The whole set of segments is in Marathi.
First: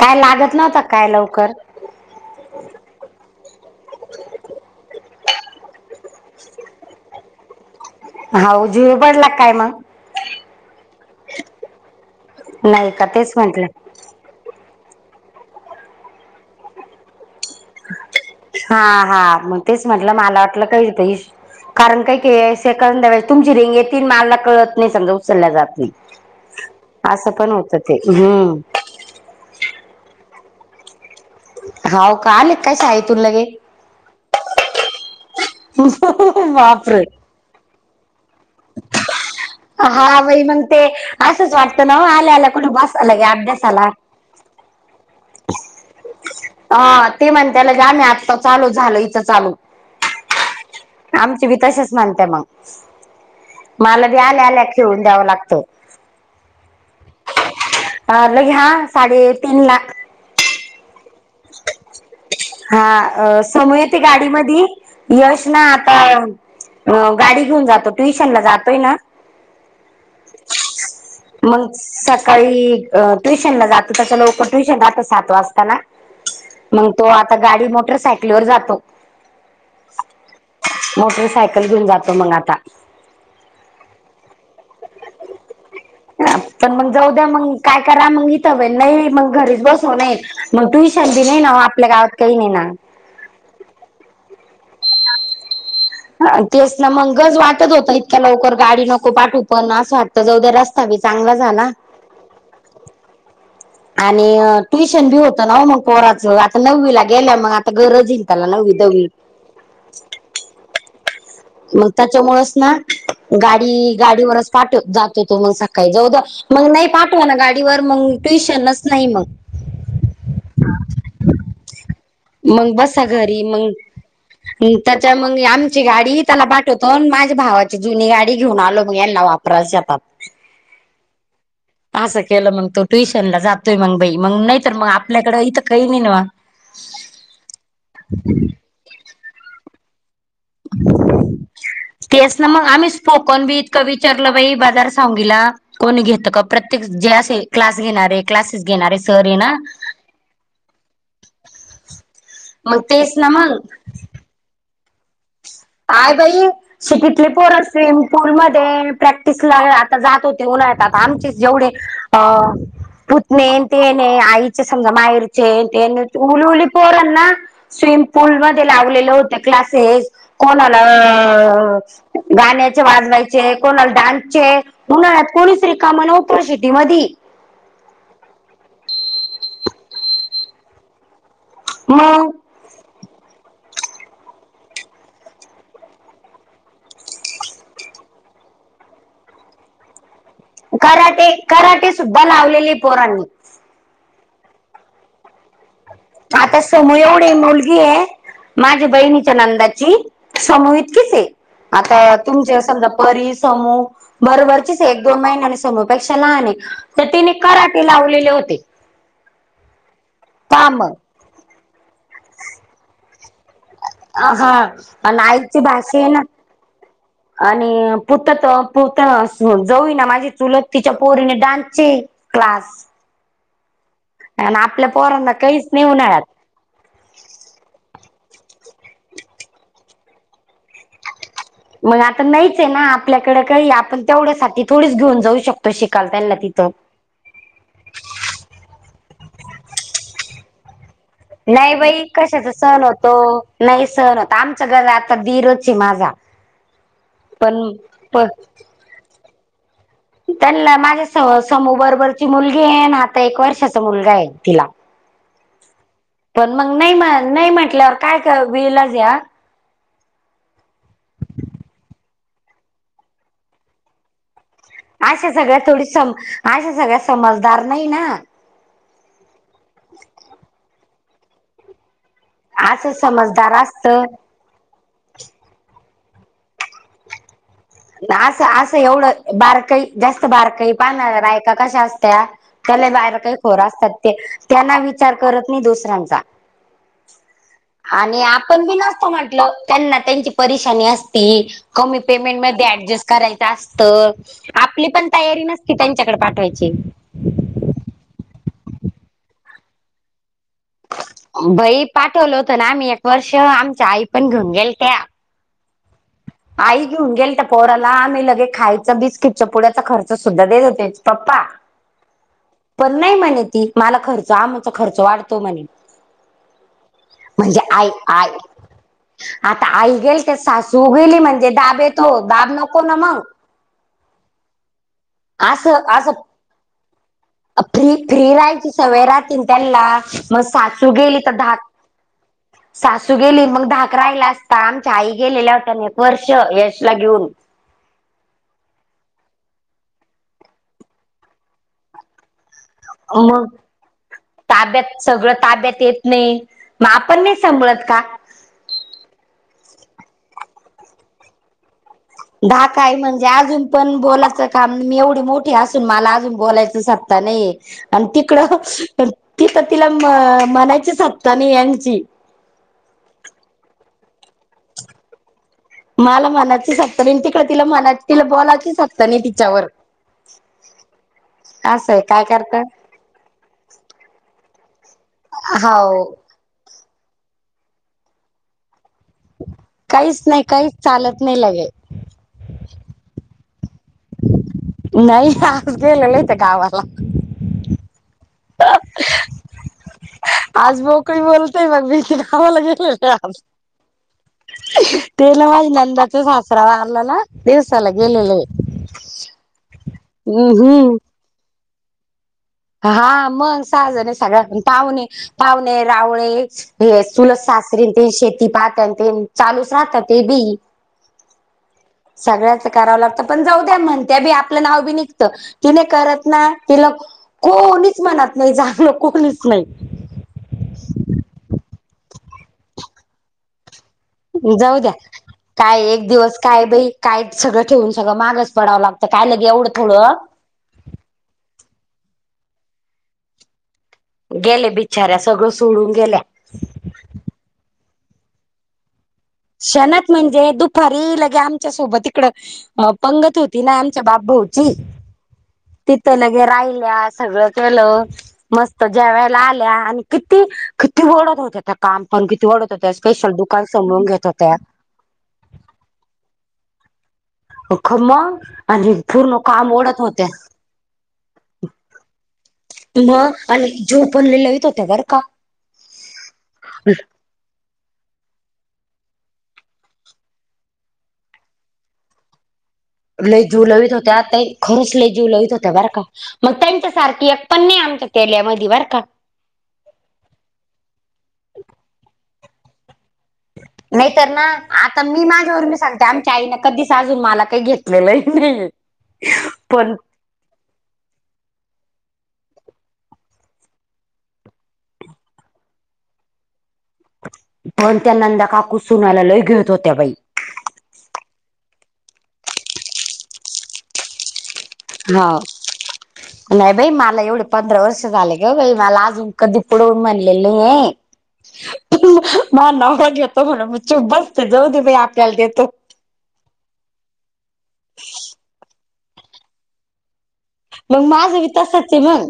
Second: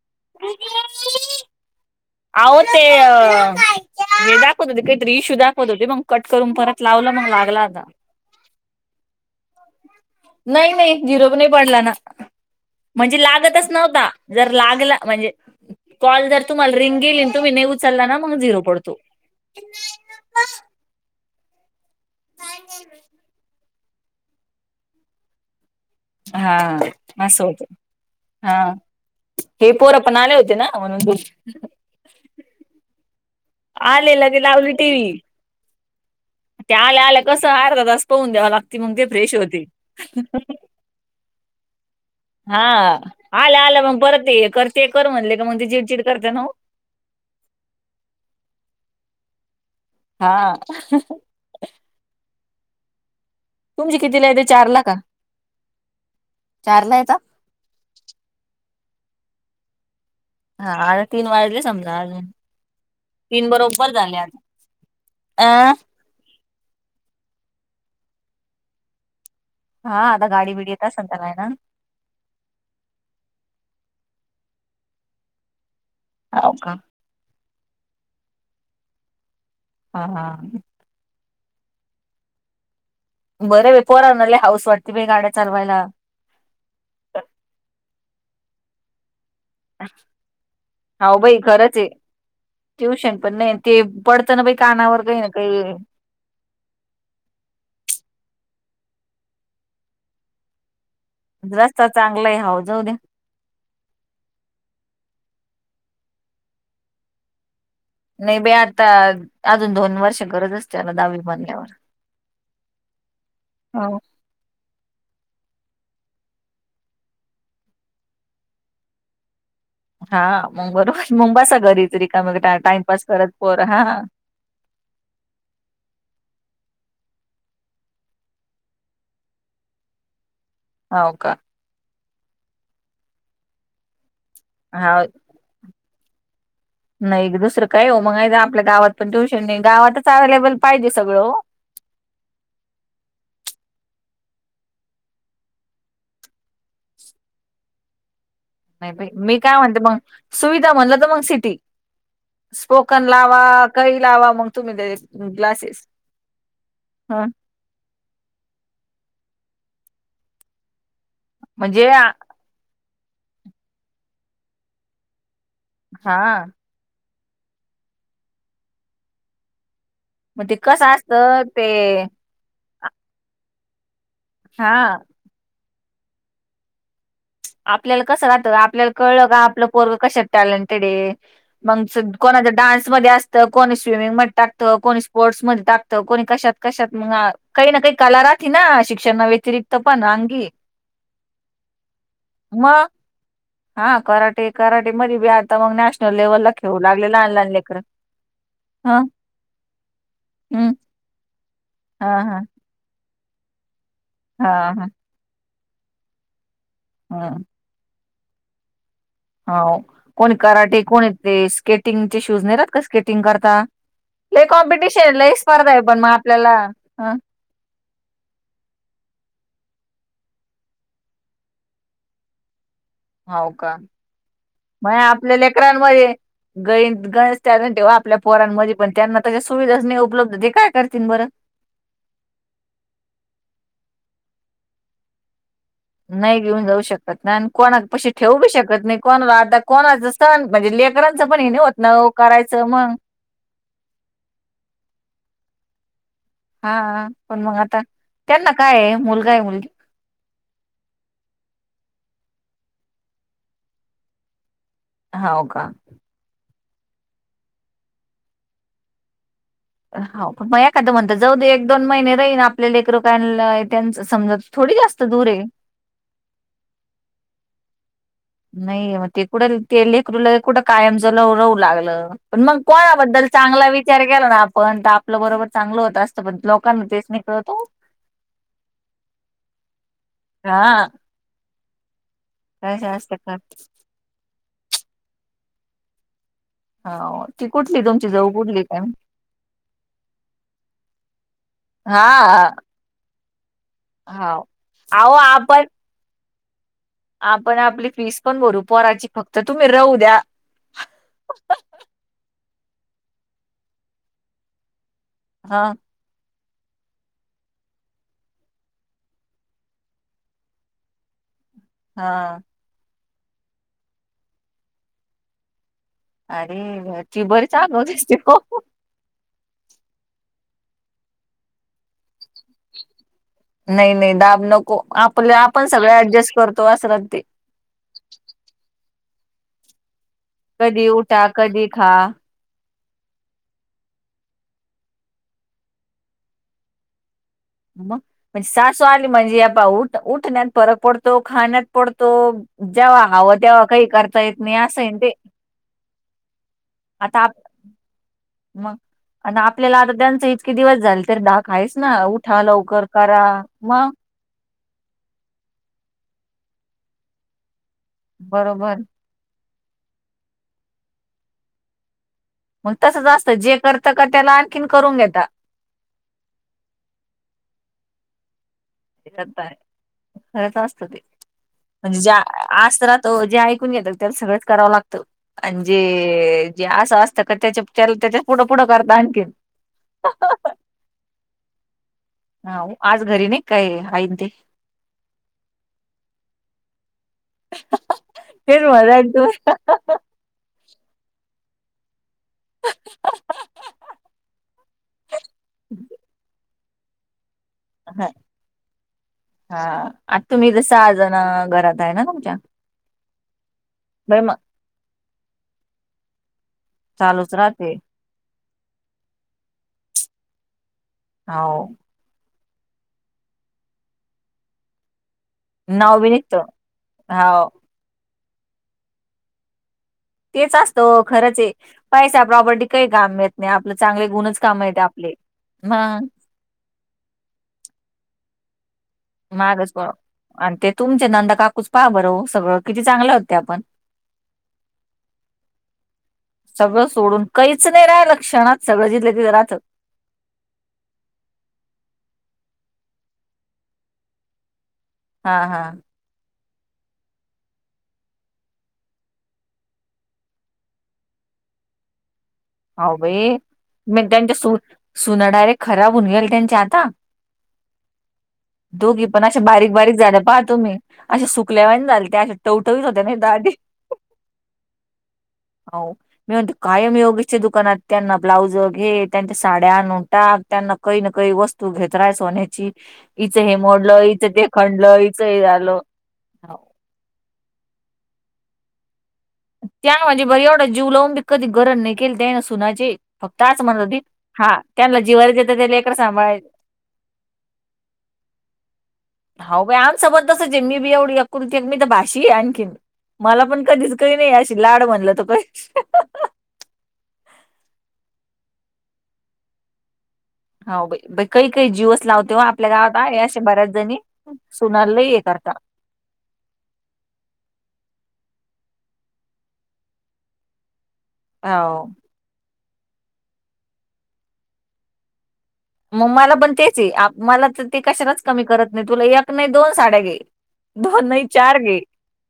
काय लागत नव्हत काय लवकर आह ते अ हे दाखवत होते काहीतरी इशू दाखवत होते मग कट करून परत लावलं मग लागला आता हा जुवे पडला काय मग नाही नाही झिरो पण नाही पडला ना नाही का म्हणजे तेच म्हंटल लागतच नव्हता. जर लागला म्हणजे कॉल जर तुम्हाला रिंगेली तुम्ही ने उचलला ना. मग झिरो हा पडतो हा मग तेच म्हटलं मला वाटलं काही कारण काही एखाद्या वेळेस तुमची रिंग येती माला कळत नाही समजा उचलला जात नाही. हा असं पण होतं ते हम्म. हा हे पोर पण आले होते ना म्हणून अहो आले काय शाळेतून लगे. आले आले की लावली टी व्ही बापरे. कसं आहे अर्धा तास पहून द्यावा लाग. हा आई म्हणते ते असंच वाटतं ना. आल्या आल्या हा कुठे बसायला गे आलं आलं अभ्यासाला मग परत ते करते कर म्हणले का मग ते चिडचिड करते ना वो हा ते म्हण त्याल झालं आत्ता चालू झालं हीच चालू. हा. आमचे विकाशच माणते मग तुमची मला बी कितीला आल्या येते आल्या चारला का खेळून द्यावं लागतं. चारला येता आले घ्या साडे तीन लाख. हा आता तीन वाजले समजा आ. हा समु येते गाडी मध्ये यश ना आता अ गाडी घेऊन जातो ट्युशन ला जातोय ना. हा आता गाडी बिडी येत असेल त्याला ना. मग सकाळी ट्युशनला जात त्याच लवकर ट्युशन असतो सात वाजताना हो का? तो आता गाडी मोटर सायकलवर जातो. हा हा. मोटरसायकल घेऊन जातो मग आता बरं बाई पोराणा लय हाऊस वाटते बाई गाड्या चालवायला. पण मग जाऊ द्या मग काय करा मग इथ वेळ नाही मग घरी. बस हो नाही मग ट्युशन बी नाही ना आपल्या गावात काही नाहीे ना. ट्यूशन पण नाही. ते पडतं ना बई कानावर काही ना काही तेच ना मग उगाच वाटत होतं इतक्या लवकर गाडी नको पाठू पण असं वाटतं जाऊदे. चांगला झाला. चांगलंय अहो जाऊ दया. आणि ट्युशन बी होतं ना मग पोराच आता नववी ला गेल्या मग आ. गरज हाय का, नाही त्याला बाई नववी आता दहावी. अजून दोन वर्ष गरज असते, त्याला दहावी मध्ये. मग त्यांच्यामुळेच ना, गाडी हो गाडीवरच. पाठव जातो. तो हो सकाळी जाऊ द्या, मग नाही पाठवा ना गाडीवर मग टेन्शनच नाही मग, हां.. मग बरोबर मग बसा घरीच रिकामी मग टाइमपास बसा करत घरी पोर मग हां. त्याच्या मगं आमची गाडीत. त्याला पाठवतो. आणि माझ्या भावाची जुनी गाडी घेऊन आलो, मग यांना वापरायला शेतात. होव कां. आसं केलं मग, तो ट्युशन ला जातोय मग बाई, मग नाहीर मग हाव आपल्याकडे इथं कै नाही ना. नाही दुसरं काय हो, मग आपल्या गावात पण ट्युशन नाही, गावातच अव्हेलेबल पाहिजे सगळं ओ. तेच ना मग आम्हीच फोकन बी इतकं, विचारलं बाई बाजार सांग गीला. कोणी घेत का, प्रत्येक जे असे क्लास घेणारे. क्लासेस घेणारे सर आहे मी ना काय म्हणते मग, सुविधा म्हणलं तर मग सिटी. मग स्पोकन तेच ना लावा. मग कही लावा मग तुम्ही ते, क्लासेस अगं ही, ह सिटीतली पोर चं. स्विमिंग पूल मध्ये प्रॅक्टिसला आता जात होते. उन्हाळ्यात आता आमचीचं. जेवढे म्हणजे आ- अ.. पुतणे तेने आईचे समजा माहेरचे. ते हा उलउली पोरना, स्विमिंग पूलमध्ये लावलेलं होत क्लासेस. मग ते कोणाला. कसं असतं ते गाण्यांचे, वाजवायचे, कोणाला डान्सचे हा उन्हाळ्यात कोणीच रिकाम न्हवत सिटी मधी. आपल्याला कसं राहत. आपल्याला कळलं का, आपलं पोरग कशात टॅलेंटेड आहे. मग कोणाच्या डान्समध्ये अस तर कोणी स्विमिंग मध्ये टाकतं, कोणी स्पोर्ट्स मध्ये टाकत. कोणी कशात कशात मग, काही ना काही कला राहती ना, शिक्षण ना व्यतिरिक्त पण आंगी. कराटे, कराटे सुद्धा लावलेले मग पोरांनी. हा. कराटे कराटे मध बी, आता मग नॅश आता समू एवढी मुलगी ये. माझ्या ह बहिणीच्या नंदाची हम् समू इतकीच ये. हा आता हा तुमचा समजा, परी, समू हा बरोबरचीच हा हाय, एक दोन महिन्याने समूपेक्षा लहान आहे. तर हा तिने कराटे, ते लावलेले होते. हो. कोणी पहा कराटे मग कोणी ते, स्केटिंगचे शूज न रात का स्केटिंग करता. हे हा आणि कॉम्पिटिशनलास आईची स्पर्धा आहे. भाषा पण मग ना आपल्याला अं. आणि पुत त पुत जाऊ ये ना, माझी चुलत तिच्या पोरीने डान्सची. क्लास. हो का, आणि मग पोरांना आपल्या काहीच नाही लेकरांनमध्ये. उन्हाळ्यात [unintelligible] टॅलेंट आपल्या पोरांमध्ये पण, त्यांना तशा सुविधाच नाही उपलब्ध ते काय करतील बरं. मग आता नाहीच येना, आपल्याकडे काही आपण तेवढ्यासाठी थोडीच घेऊन जाऊ शकतो. शिकायला त्यांना नाही घेऊन तिथं जाऊ शकत नाही, आणि कोणापाशी ठेवू बी शकत नाही, कोणा आता कोणाचा सण म्हणजे लेक नाही बाई कशाचा सण होतो, नाही सण होतं. आमचा घरात आता दीर चं ये माझा. हा.. हा.. पण मग आता त्यांना काय आहे. मुलगा आहे की मुलगी. त्यांना माझ्या स समू बरोबरची मुलगी ये, आणी आता एक वर्षाचा मुलगा आहे तिला. होव कां. पण मग नाही, म्ह नाही म्हंटल्यावर काय विलाच आ. होव. पण मग एखादं म्हणत जाऊदे, एक दोन महिने रहीन आपल्या लेकर काय त्यांच समजत. अशा सगळ्या थोडी सं, अशा सगळ्या समजदार नाही ना. नाही मग ते कुठं ते लेकरूल कुठं, कायम झालं रहू लागलं. पण मग असं कोणाबद्दल समजदार चांगला असत विचार केला, ना आपण आपलं बरोबर चांगलं होत असतं, पण लोकांना तेच नाही कळत‌ हो. ना असं असं एवढं बारकाई जास्त, बारकाई हा पान आहे का कशा बायक्या कशा असत्या. कसे त्याला बाहेर असते काही का खोर असतात, ते त्यांना विचार करत नाही दुसऱ्यांचा. हा. आणि आपण बी नसत म्हटल त्यांना त्यांची परेशानी असती. कमी हा पेमेंटमध्ये. डजस्ट करायच असत हाव आपली पण अहो तयारी आपण नसती त्यांच्याकडे पाठवायची. आपण आपली फीस पण भरू पराची फक्त तुम्ही राहू द्या. बई पाठवलं होतं ना आम्ही एक वर्ष आमच्या आई पण घेऊन गेल त्या. हा. आई घेऊन गेल तर पोराला आम्ही लगे खायचं बिस्किट च पुड्याचा खर्च सुद्धा देत होतेच पप्पा. हा. पण नाही म्हणे ती मला खर्च आमचा खर्च वाढतो म्हणे अरे ती बरी म्हणजे चांग आई होतेसते आई ख आता आई गेल ते सासू गेली म्हणजे दाब येतो दाब नको ना मग. नाही नाही दाब नको आपल्या आपण सगळ असं असं ऍडजस्ट करतो असरात ते फ्री फ्री राहायची सवय राात्री त्याला मग कधी सासू गेली उठा तर कधी धाक. खा सासू गेली मग धाक राहिला असता आमच्या आई गेलेल्या होत एक वर्ष यशला घेऊन. मग म्हणजे सासू आली म्हणजे आप उठ उठण्यात फरक पडतो खाण्यात पडतो. जेव्हा हवं मग तेव्हा काही करता येत नाही असय ताब्यात ते. सगळं ताब्यात येत नाही मग आता आपण आप नाही सांभळत का. मग आणि आपल्याला आता त्यांच इतके दिवस झाले तर दा खा आहेस ना. दा लवकर काय करा. म्हणजे अजून मग. पण बोलाचं. काम मी एवढी मोठी असून मला अजून बोलायचं आत्ता नाही आणि तिकडं. बरोबर तर ति तर तिला म्हणायचीच हत्ता ना यांची. मग तसं जास्त जे करतं का त्याला आणखीन करून घेता. मला मनाचगतं तिकडे तिला मना तिला बोलायची सत्ता. नाही करताय तिच्यावर हळच अस असतते. म्हणजे असंय ज्या काय करता आज तररा तो जे ऐकून घेतो त्याला सगळंच करावं लागतं. हाव आणिजे जे असं असतं का त्याच्या त्याला त्याच्या पुढं पुढं करत आणखीन काहीच नाही काही चालत नाही लगेल. हा आज घरी नाही काय आईन ते. नाही आज गेले नाही ते गावाला फर मजा य तू. आज बोकळी बोलतेय मग बी. खवाला गेल तेला माझ नंदाचच. सरावारलला दिवसाला हा गेलेले. हा आता तुम्ही जस हम्म आजण घरात आहे ना तुमच्या हा मग साजने बाई मग सगळ्या पण पावणे पावणे रावळे. हे चालूच सुलज राहते सासरी ते शेती पात ते चालूच राहतात ते बी हो. सगळ्याच करावं लागतं पण जाऊ द्या म्हणत्या बी आपलं नाव बी निघत. तिने नाव बी करत निघत ना तिला हो कोणीच म्हणत नाही झागलं कोणीच नाही. तेच असतं खरंच पैसा प्रॉपर्टी काही काम येत नाही आपलं चांगले गुण. जाऊ द्या काय एक दिवस काय बई काय सगळं ठेवून सगळं मागस पडावं लागत. मागच प आणि ते तुमचे नंद काकूच पहा बरं हो सगळं किती चांगले होते आपण. गेले बिचाऱ्या सगळ सोडून गेल्या. सगळं सोडून काहीच नाही राय लक्षणात सगळं जिथलं तिथं राहत. शणत म्हणजे दुपारी लगे आमच्यासोबत इकडं. अ पंगत होती ना आमच्या बापभऊची. हा हा. तिथं लगे राहिल्या सगळं केलं. मस्त ज्या वेळेला आल्या आणि किती किती ओळत होत्या त्या. काम पण किती वाढतं त्या हाव स्पेशल बाई दुकान मी समळून घेत. त्यांच्या सु होत्या सुना डायरेक्ट खराब होऊन गेल त्यांच्या आता. अख मग आणि दोघी पण पूर्ण अशे काम बारीक-बारीक ओढत झालं होत्या पाहा तुम्ही अशे सुकल्यावन झालत्या. टवटवीत होत्या नाही मग दाढी आणि जेव पण लिल्लवित होतेय बरं का? हाव मी म्हणते कायम योग च्या दुकानात त्यांना ब्लाउज घे त्यांच्या साड्या नोटा त्यांना काही न काही वस्तू घेत राहा सोन्याची. हिचं लई हे जीव लवित मोडलं होत्या हिचं ताई ते खरंच खणलं लई हिचं जेऊ हे लवित होत्या झालं बरं का. मग त्यांच्यासारखी एक पण नाही आमच्या केल्यामध्ये वर का. त्या म्हणजे बरी एवढा जीव लावून बी कधी गरम नाही केलत्या ना सुनाचे. फक्त असं म्हणत होती नाहीतर ना हा त्यांना आता मी जिवारीचेत माझ्यावर ते मी लेकर सांगते आमच्या सांभाळ. आईनं कधीच अजून मला काही घेतलेलं ही नाही आहे. हाव बाई आमचा पण तसज आहे मी बी एवढी एक कुल ती मीत भाशी आहे आणखीन. मला पण कधीच काही नाही अशी लाड म्हणलं त पहीच पण त्या नंदा काकु सुनायला लय घेत होत्या बाई. हो बाई काही काही जीवस लावते व आपल्या गावात आहे अशे बऱ्याच जणी. सुनाला लई ए हा करता. नाही बाई मला एवढे पंधरा वर्ष झाले ग बाई मला अजून कधी पुढं म्हनलेलं नाही आहे. हाव माझा नवरा घेतो म्हणून म चूप बसते जाऊ दे बाई आपल्याला देतो. मग मला पण तेच आहे आ मला तर ते कशाला चं कमी करत नाही तुला एक नाही दोन साड्या घे. मग दोन नाही माझं बी चार तसच घे आहे मग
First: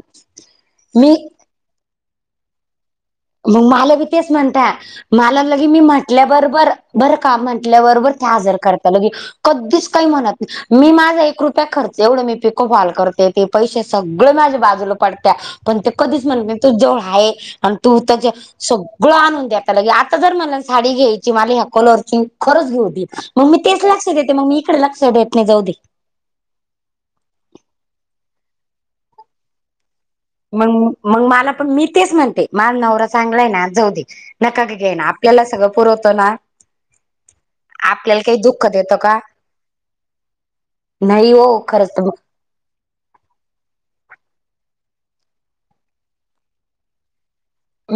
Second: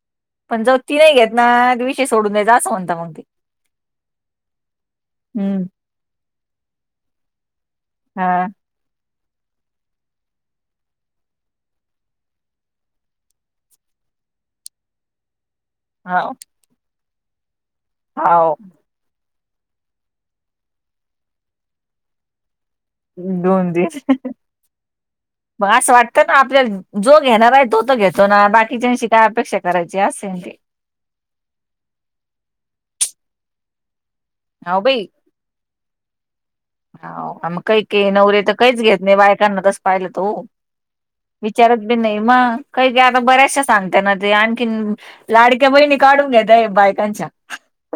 पण जाऊ ती नाही मी घेत ना वी चे सोडून द्या जा असं म्हणता मग ते. मग मला बी तेच म्हणत्या मला हम्म लगी मी म्हटल्या बरोबर बरं का म्हटल्या बरोबर हा ते हजर करता लगे कधीच काही म्हणत नाही मी माझा एक रुपया खर्च एवढं मी पिको हॉल करते ते पैशे सगळं माझ्या बाजूला पडत्या. पण ते कधीच हाव म्हणत नाही तू जवळ आहे आणि तू त्याच्या हाव स गळं आणून द्यायता लगे आता जर मला साडी घ्यायची मला ह्या कलरची खरंच घेऊ दी. मग मी दोन तेच दिवस लक्ष देते मग मी इकडे लक्ष देत नाही जाऊ दे. तर ना आपल्या जो घेणार आहे तो तर घेतो ना बाकीचच्यांशी काय अपेक्षा करायची असेल. मंग मला पण मी तेच म्हणते मला नवरा चांगला आहे ना जाऊ दे. नका की हाव घे ना बाई आपल्याला सगळं पुरवतो ना. हाव का मग काही के आपल्याला काही नवरे तर दुःख काहीच देतं घेत नाही का? बायकांना तस पाहिलं तो नाही हो विचारत खरंच बी तर मग. नाही मं काही की आता बऱ्याचशा सांगते ना ते आणखीन लाडक्या बहिणी काढून घेतय बायकांच्या.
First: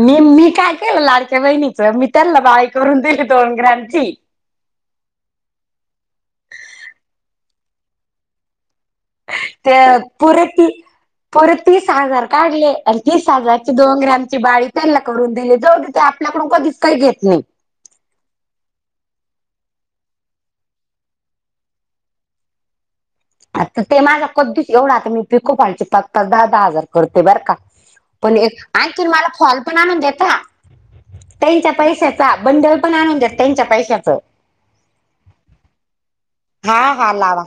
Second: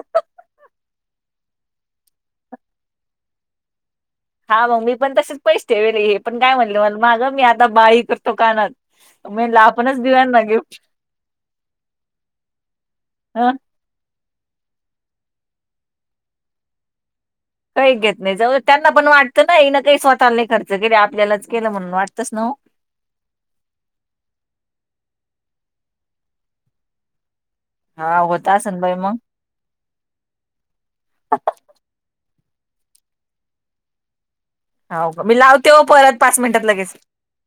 मी मी काय केलं लाडक्या बहिणीचा मी त्यांना बाळी करून दिली दोन ग्रॅम ची. हा मग मी पण तसेच पैशे ठेवले हे पण काय म्हणले म मागं मी आता बाळी करतो कानात. मी म्हणलं ते आपणच देऊया ना पुरे ती गिफ्ट पुरे तीस हजार काढले आणि तीस हजार दोन ग्रॅमची बाळी त्यांनला कडून दिले जाऊ ते आपल्याकडून कधीच काही घेत नाही. काही घेत नाही जाऊ दे त्यांना पण वाटतं ना येनं काही स्वतःला ही खर्च केले आपल्यालाच केलं म्हणून वाटतंच ना हो. आता ते माझा कधीच एवढा आता मी पिको फॉलचे पाच-पाच, दहा-दहा हजार करते बरं का हा पण होत एक असन बाई आणखीन मग मला फाॅल पण आणून देता त्यांच्या पैशाचा बंडल पण आणून देत त्यांच्या पैशाचा. हाव का मी लावते हो परत पाच मिनिटात हा लगेच. हा लावा.